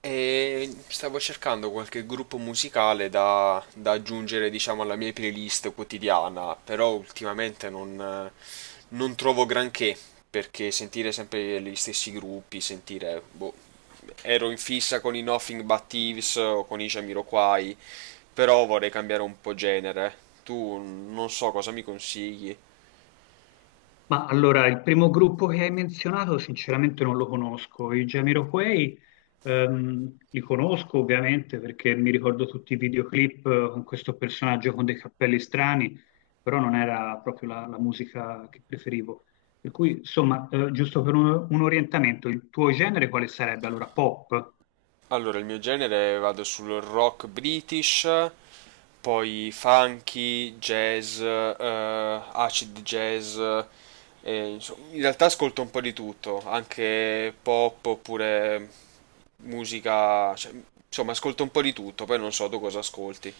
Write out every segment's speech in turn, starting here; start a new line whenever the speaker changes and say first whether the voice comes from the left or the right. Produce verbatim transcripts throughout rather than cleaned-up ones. right: E stavo cercando qualche gruppo musicale da, da aggiungere, diciamo, alla mia playlist quotidiana, però ultimamente non, non trovo granché, perché sentire sempre gli stessi gruppi, sentire, boh, ero in fissa con i Nothing But Thieves o con i Jamiroquai, però vorrei cambiare un po' genere. Tu non so cosa mi consigli.
left: Ma allora, il primo gruppo che hai menzionato sinceramente non lo conosco. I Jamiroquai ehm, li conosco ovviamente perché mi ricordo tutti i videoclip eh, con questo personaggio con dei cappelli strani, però non era proprio la, la musica che preferivo. Per cui, insomma, eh, giusto per un, un orientamento, il tuo genere quale sarebbe? Allora, pop?
right: Allora, il mio genere vado sul rock british, poi funky, jazz, eh, acid jazz, eh, insomma, in realtà ascolto un po' di tutto, anche pop oppure musica, cioè, insomma ascolto un po' di tutto, poi non so tu cosa ascolti.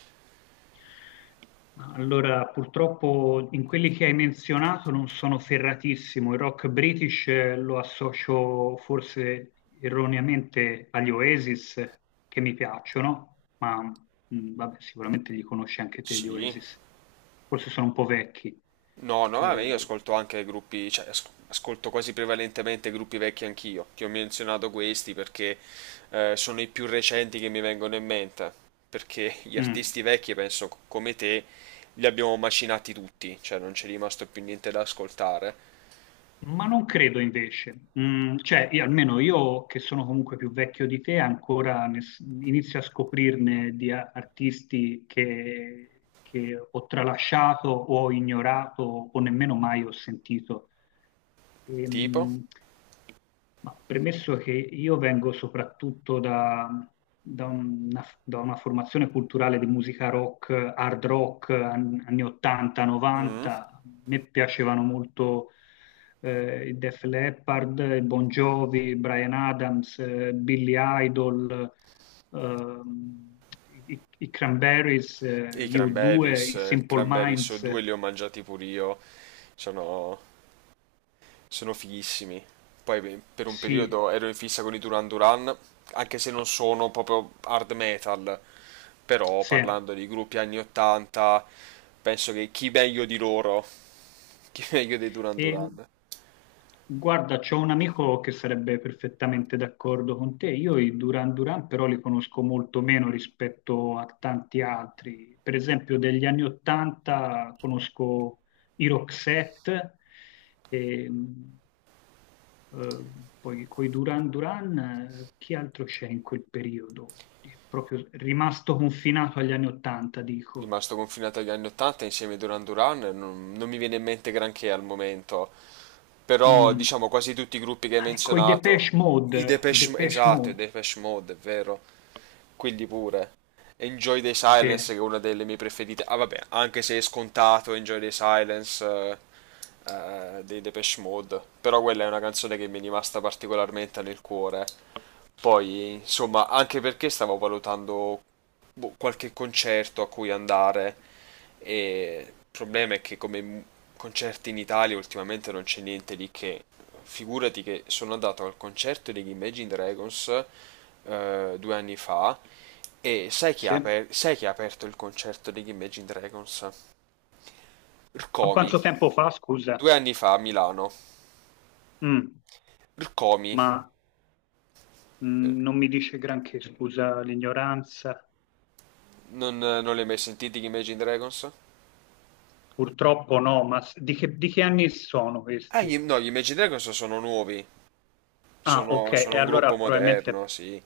left: Ma Allora, purtroppo in quelli che hai menzionato non sono ferratissimo. Il rock british eh, lo associo forse erroneamente agli Oasis, che mi piacciono, ma mh, vabbè, sicuramente li conosci anche te, gli
right: Sì.
left: Oasis. Forse sono un po' vecchi.
right: No, no, vabbè, io
left: Eh,
right: ascolto anche gruppi, cioè as- ascolto quasi prevalentemente gruppi vecchi anch'io. Ti ho menzionato questi perché eh, sono i più recenti che mi vengono in mente. Perché gli
left: mm.
right: artisti vecchi, penso co- come te, li abbiamo macinati tutti, cioè non c'è rimasto più niente da ascoltare.
left: Ma non credo invece, Mm, cioè io- almeno io che sono comunque più vecchio di te ancora ne s- inizio a scoprirne di a- artisti che, che ho tralasciato o ho ignorato o nemmeno mai ho sentito.
right: Tipo?
left: Ehm, ma premesso che io vengo soprattutto da, da una, da una formazione culturale di musica rock, hard rock, an- anni ottanta,
right: Mm,
left: novanta, a me piacevano molto eh, i Def Leppard, Bon Jovi, Brian Adams, eh, Billy Idol, ehm, i, i Cranberries, eh,
right: I
left: gli U due,
right: Cranberries,
left: i
right: eh,
left: Simple
right: Cranberries o
left: Minds,
right: due li ho mangiati pure io. Sono sono fighissimi. Poi beh, per un
left: sì,
right: periodo ero in fissa con i Duran Duran, anche se non sono proprio hard metal, però
left: sì.
right: parlando di gruppi anni ottanta, penso che chi meglio di loro, chi meglio dei Duran
left: E
right: Duran.
left: Guarda, c'ho un amico che sarebbe perfettamente d'accordo con te. Io i Duran Duran però li conosco molto meno rispetto a tanti altri. Per esempio, degli anni Ottanta conosco i Roxette, e, mh, eh, poi coi Duran Duran, eh, chi altro c'è in quel periodo? È proprio rimasto confinato agli anni Ottanta, dico.
right: Rimasto confinato agli anni ottanta insieme a Duran Duran, non, non mi viene in mente granché al momento, però
left: Mm.
right: diciamo quasi tutti i gruppi che hai
left: Ah, Ecco, i
right: menzionato.
left: Depeche
right: I
left: Mode, i
right: Depeche, M-
left: Depeche
right: esatto, i
left: Mode,
right: Depeche Mode, è vero, quelli pure. Enjoy the
left: sì,
right: Silence, che è una delle mie preferite. Ah, vabbè, anche se è scontato Enjoy the Silence eh, eh, dei Depeche Mode. Però quella è una canzone che mi è rimasta particolarmente nel cuore. Poi, insomma, anche perché stavo valutando boh, qualche concerto a cui andare. E il problema è che come m- concerti in Italia ultimamente non c'è niente di che. Figurati che sono andato al concerto degli Imagine Dragons eh, due anni fa e sai chi ha,
left: sì.
right: aper- sai chi ha aperto il concerto degli Imagine Dragons?
left: Ma
right: Rcomi,
left: quanto tempo fa, scusa?
right: due anni fa a Milano.
left: Mm,
right: Rcomi,
left: ma mm, non mi dice granché, scusa l'ignoranza.
right: non, non li hai mai sentiti gli Imagine Dragons?
left: Purtroppo no, ma s- di che, di che anni sono
right: Ah, gli-
left: questi?
right: no, gli Imagine Dragons sono nuovi,
left: Ah, ok,
right: sono, sono
left: e
right: un
left: allora
right: gruppo moderno,
left: probabilmente,
right: sì.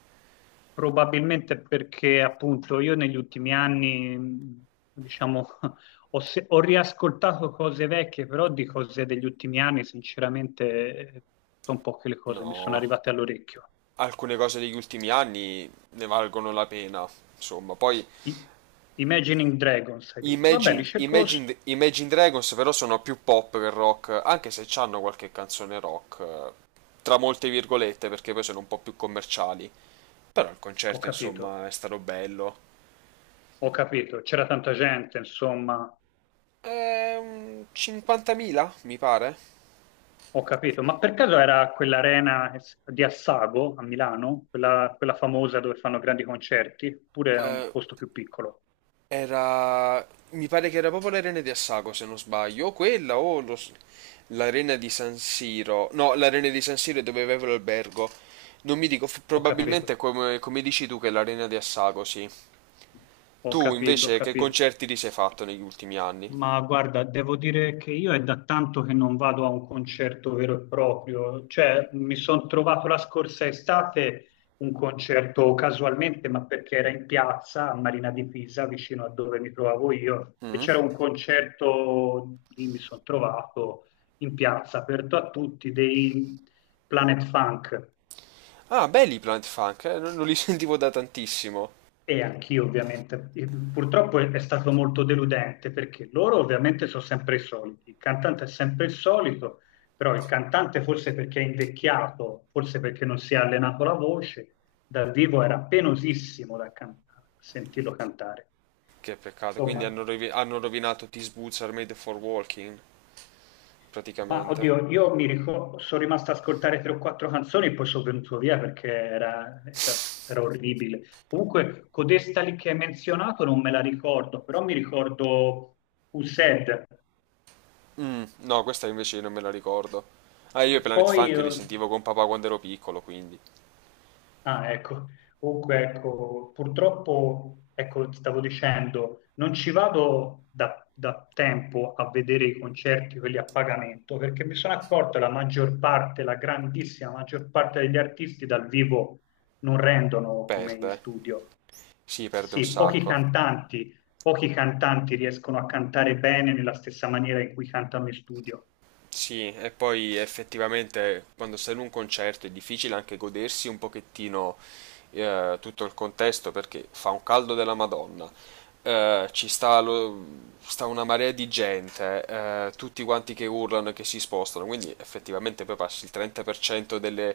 left: probabilmente perché appunto io negli ultimi anni, mm, diciamo, ho, se- ho riascoltato cose vecchie, però di cose degli ultimi anni, sinceramente, eh, sono poche le cose mi sono
right: No.
left: arrivate all'orecchio.
right: Alcune cose degli ultimi anni ne valgono la pena. Insomma, poi
left: I- Imagining Dragons, hai detto. Vabbè, li
right: Imagine,
left: cerco, s-
right: Imagine, Imagine Dragons però sono più pop che rock, anche se hanno qualche canzone rock, eh, tra molte virgolette, perché poi sono un po' più commerciali. Però il
left: Ho
right: concerto,
left: capito.
right: insomma, è stato bello.
left: Ho capito, c'era tanta gente, insomma,
right: Ehm, cinquantamila, mi pare.
left: ho capito. Ma per caso era quell'arena di Assago a Milano, quella, quella famosa dove fanno grandi concerti, oppure è un
right: Eh,
left: posto più piccolo?
right: Era, Mi pare che era proprio l'arena di Assago, se non sbaglio, o quella o lo s- l'arena di San Siro. No, l'arena di San Siro è dove avevo l'albergo. Non mi dico, f-
left: Ho
right: probabilmente
left: capito,
right: è come, come dici tu che è l'arena di Assago, sì.
left: ho
right: Tu
left: capito, ho
right: invece che
left: capito.
right: concerti ti sei fatto negli ultimi anni?
left: Ma guarda, devo dire che io è da tanto che non vado a un concerto vero e proprio, cioè mi sono trovato la scorsa estate un concerto casualmente, ma perché era in piazza a Marina di Pisa, vicino a dove mi trovavo io, e
right: Mm?
left: c'era un concerto lì mi sono trovato in piazza, aperto a tutti, dei Planet Funk.
right: Ah, belli i Plant Funk, eh, non, non li sentivo da tantissimo.
left: E anch'io ovviamente. E Purtroppo è è stato molto deludente perché loro ovviamente sono sempre i soliti, il cantante è sempre il solito, però il cantante forse perché è invecchiato, forse perché non si è allenato la voce, dal vivo era penosissimo da can- sentirlo cantare.
right: Che peccato, quindi
left: Insomma,
right: hanno, rovi- hanno rovinato These Boots Are Made for Walking,
left: Ma
right: praticamente.
left: oddio, io mi ricordo, sono rimasto a ascoltare tre o quattro canzoni e poi sono venuto via perché era, era- era orribile. Comunque, codesta lì che hai menzionato non me la ricordo, però mi ricordo Used.
right: Mm, no, questa invece non me la ricordo. Ah, io
left: E
right: i Planet
left: poi
right: Funk li
left: eh,
right: sentivo con papà quando ero piccolo, quindi
left: Ah, ecco, comunque, ecco, purtroppo, ecco, ti stavo dicendo, non ci vado da, da tempo a vedere i concerti, quelli a pagamento, perché mi sono accorto che la maggior parte, la grandissima maggior parte degli artisti dal vivo non rendono come in
right: perde. eh.
left: studio.
right: Sì,
left: Eh
right: perde un
left: Sì, pochi
right: sacco.
left: cantanti, pochi cantanti riescono a cantare bene nella stessa maniera in cui cantano in studio.
right: Sì, e poi effettivamente quando sei in un concerto è difficile anche godersi un pochettino eh, tutto il contesto perché fa un caldo della Madonna, eh, ci sta, lo- sta una marea di gente, eh, tutti quanti che urlano e che si spostano, quindi effettivamente poi passi il trenta per cento delle-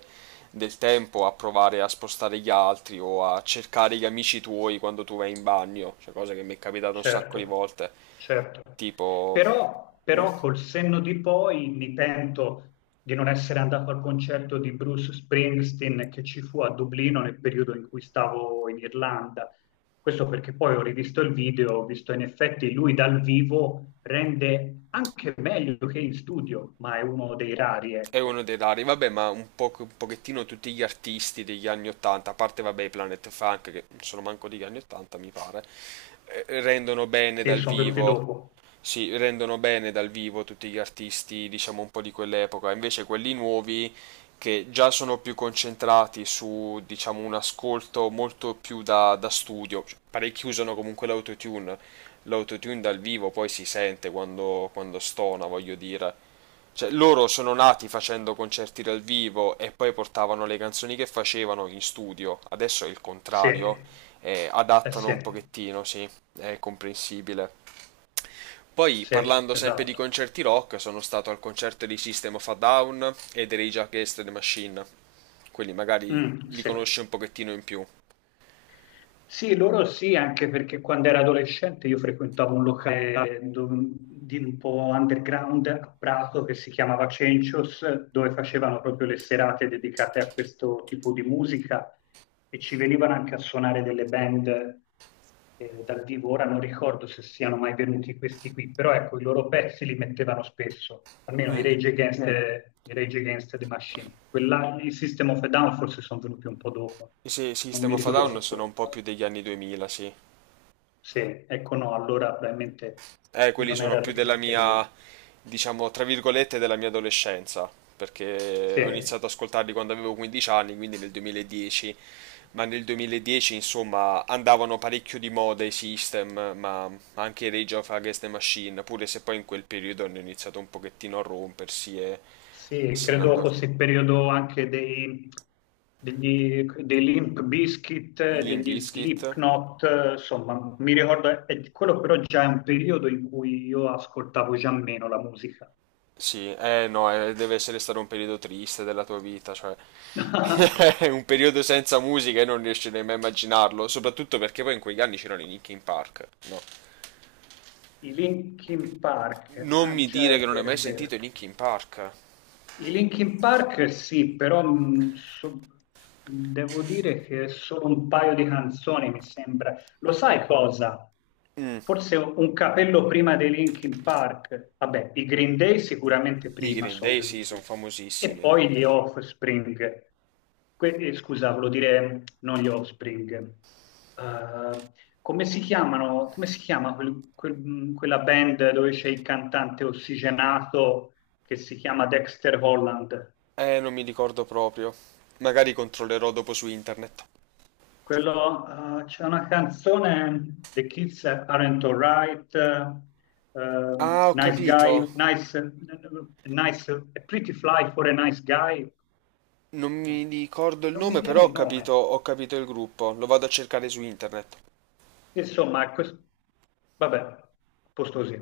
right: del tempo a provare a spostare gli altri o a cercare gli amici tuoi quando tu vai in bagno, cioè cosa che mi è capitata un sacco di
left: Certo,
right: volte,
left: certo.
right: tipo.
left: Però,
right: "Mm,
left: però col senno di poi mi pento di non essere andato al concerto di Bruce Springsteen che ci fu a Dublino nel periodo in cui stavo in Irlanda. Questo perché poi ho rivisto il video, ho visto in effetti lui dal vivo rende anche meglio che in studio, ma è uno dei rari,
right: È uno
left: ecco.
right: dei rari, vabbè, ma un po' un pochettino tutti gli artisti degli anni ottanta, a parte vabbè i Planet Funk che non sono manco degli anni ottanta, mi pare, eh, rendono bene
left: Sì,
right: dal
left: sono venuti
right: vivo
left: dopo.
right: si rendono bene dal vivo tutti gli artisti, diciamo un po' di quell'epoca, invece quelli nuovi che già sono più concentrati su, diciamo, un ascolto molto più da, da studio. Cioè, parecchi usano comunque l'autotune, l'autotune dal vivo poi si sente quando, quando stona, voglio dire. Cioè, loro sono nati facendo concerti dal vivo e poi portavano le canzoni che facevano in studio. Adesso è il
left: Sì,
right: contrario, eh,
left: eh
right: adattano
left: sì,
right: un pochettino, sì, è comprensibile. Poi
left: sì,
right: parlando sempre di
left: esatto.
right: concerti rock, sono stato al concerto di System of a Down e dei Rage Against the Machine. Quelli magari
left: Mm,
right: li
left: sì.
right: conosci un pochettino in più.
left: Sì, loro sì, anche perché quando ero adolescente io frequentavo un locale dov- di un po' underground a Prato che si chiamava Cencios, dove facevano proprio le serate dedicate a questo tipo di musica e ci venivano anche a suonare delle band eh, dal vivo. Ora non ricordo se siano mai venuti questi qui, però ecco, i loro pezzi li mettevano spesso, almeno i
right: Mm,
left: Rage Against Eh, the, i Rage Against the Machine. Quella, i System of a Down forse sono venuti un po' dopo,
right: sì,
left: non
right: System
left: mi
right: of a Down sono un
left: ricordo.
right: po' più degli anni duemila, sì.
left: Sì, ecco no, allora probabilmente
right: Eh, quelli
left: non
right: sono
left: era
right: più
left: di
right: della
left: quel
right: mia,
left: periodo.
right: diciamo, tra virgolette, della mia adolescenza, perché
left: Sì,
right: ho iniziato ad ascoltarli quando avevo quindici anni, quindi nel duemiladieci, ma nel duemiladieci, insomma, andavano parecchio di moda i System, ma anche Rage of Against the Machine, pure se poi in quel periodo hanno iniziato un pochettino a rompersi e, e
left: sì,
right: se ne
left: credo
right: andò
left: fosse il periodo anche dei, degli, dei Limp Bizkit, eh,
right: Limp
left: degli
right: Bizkit.
left: Slipknot, eh, insomma, mi ricordo, eh, quello però già è un periodo in cui io ascoltavo già meno la musica.
right: Sì, eh no, eh, deve essere stato un periodo triste della tua vita, cioè è un periodo senza musica e non riesci nemmeno a immaginarlo, soprattutto perché poi in quegli anni c'erano i Linkin Park. No.
left: I Linkin Park,
right: Non
left: ah
right: mi
left: già
right: dire
left: è
right: che non hai
left: vero, è
right: mai
left: vero.
right: sentito i Linkin Park.
left: I Linkin Park sì, però mh, so- devo dire che solo un paio di canzoni mi sembra. Lo sai cosa?
right: Mm,
left: Forse un un capello prima dei Linkin Park. Vabbè, i Green Day sicuramente
right: I
left: prima
right: Green
left: sono
right: Day sì, sono
left: venuti. E
right: famosissimi.
left: poi gli Offspring. Que- eh, scusa, volevo dire non gli Offspring. Eh, Come si chiamano? Come si chiama quel- quel- mh, quella band dove c'è il cantante ossigenato? che si chiama Dexter Holland.
right: Eh, non mi ricordo proprio. Magari controllerò dopo su internet.
left: Quello, eh, c'è una canzone, The Kids Aren't Alright, eh,
right: Ah,
left: ehm,
right: ho
left: Nice
right: capito.
left: Guy, Nice, Nice, A Pretty Fly for a Nice Guy.
right: Non mi ricordo il
left: Non mi
right: nome,
left: viene
right: però
left: il
right: ho capito,
left: nome.
right: ho capito il gruppo. Lo vado a cercare su internet.
left: Insomma, quest- vabbè, a posto così.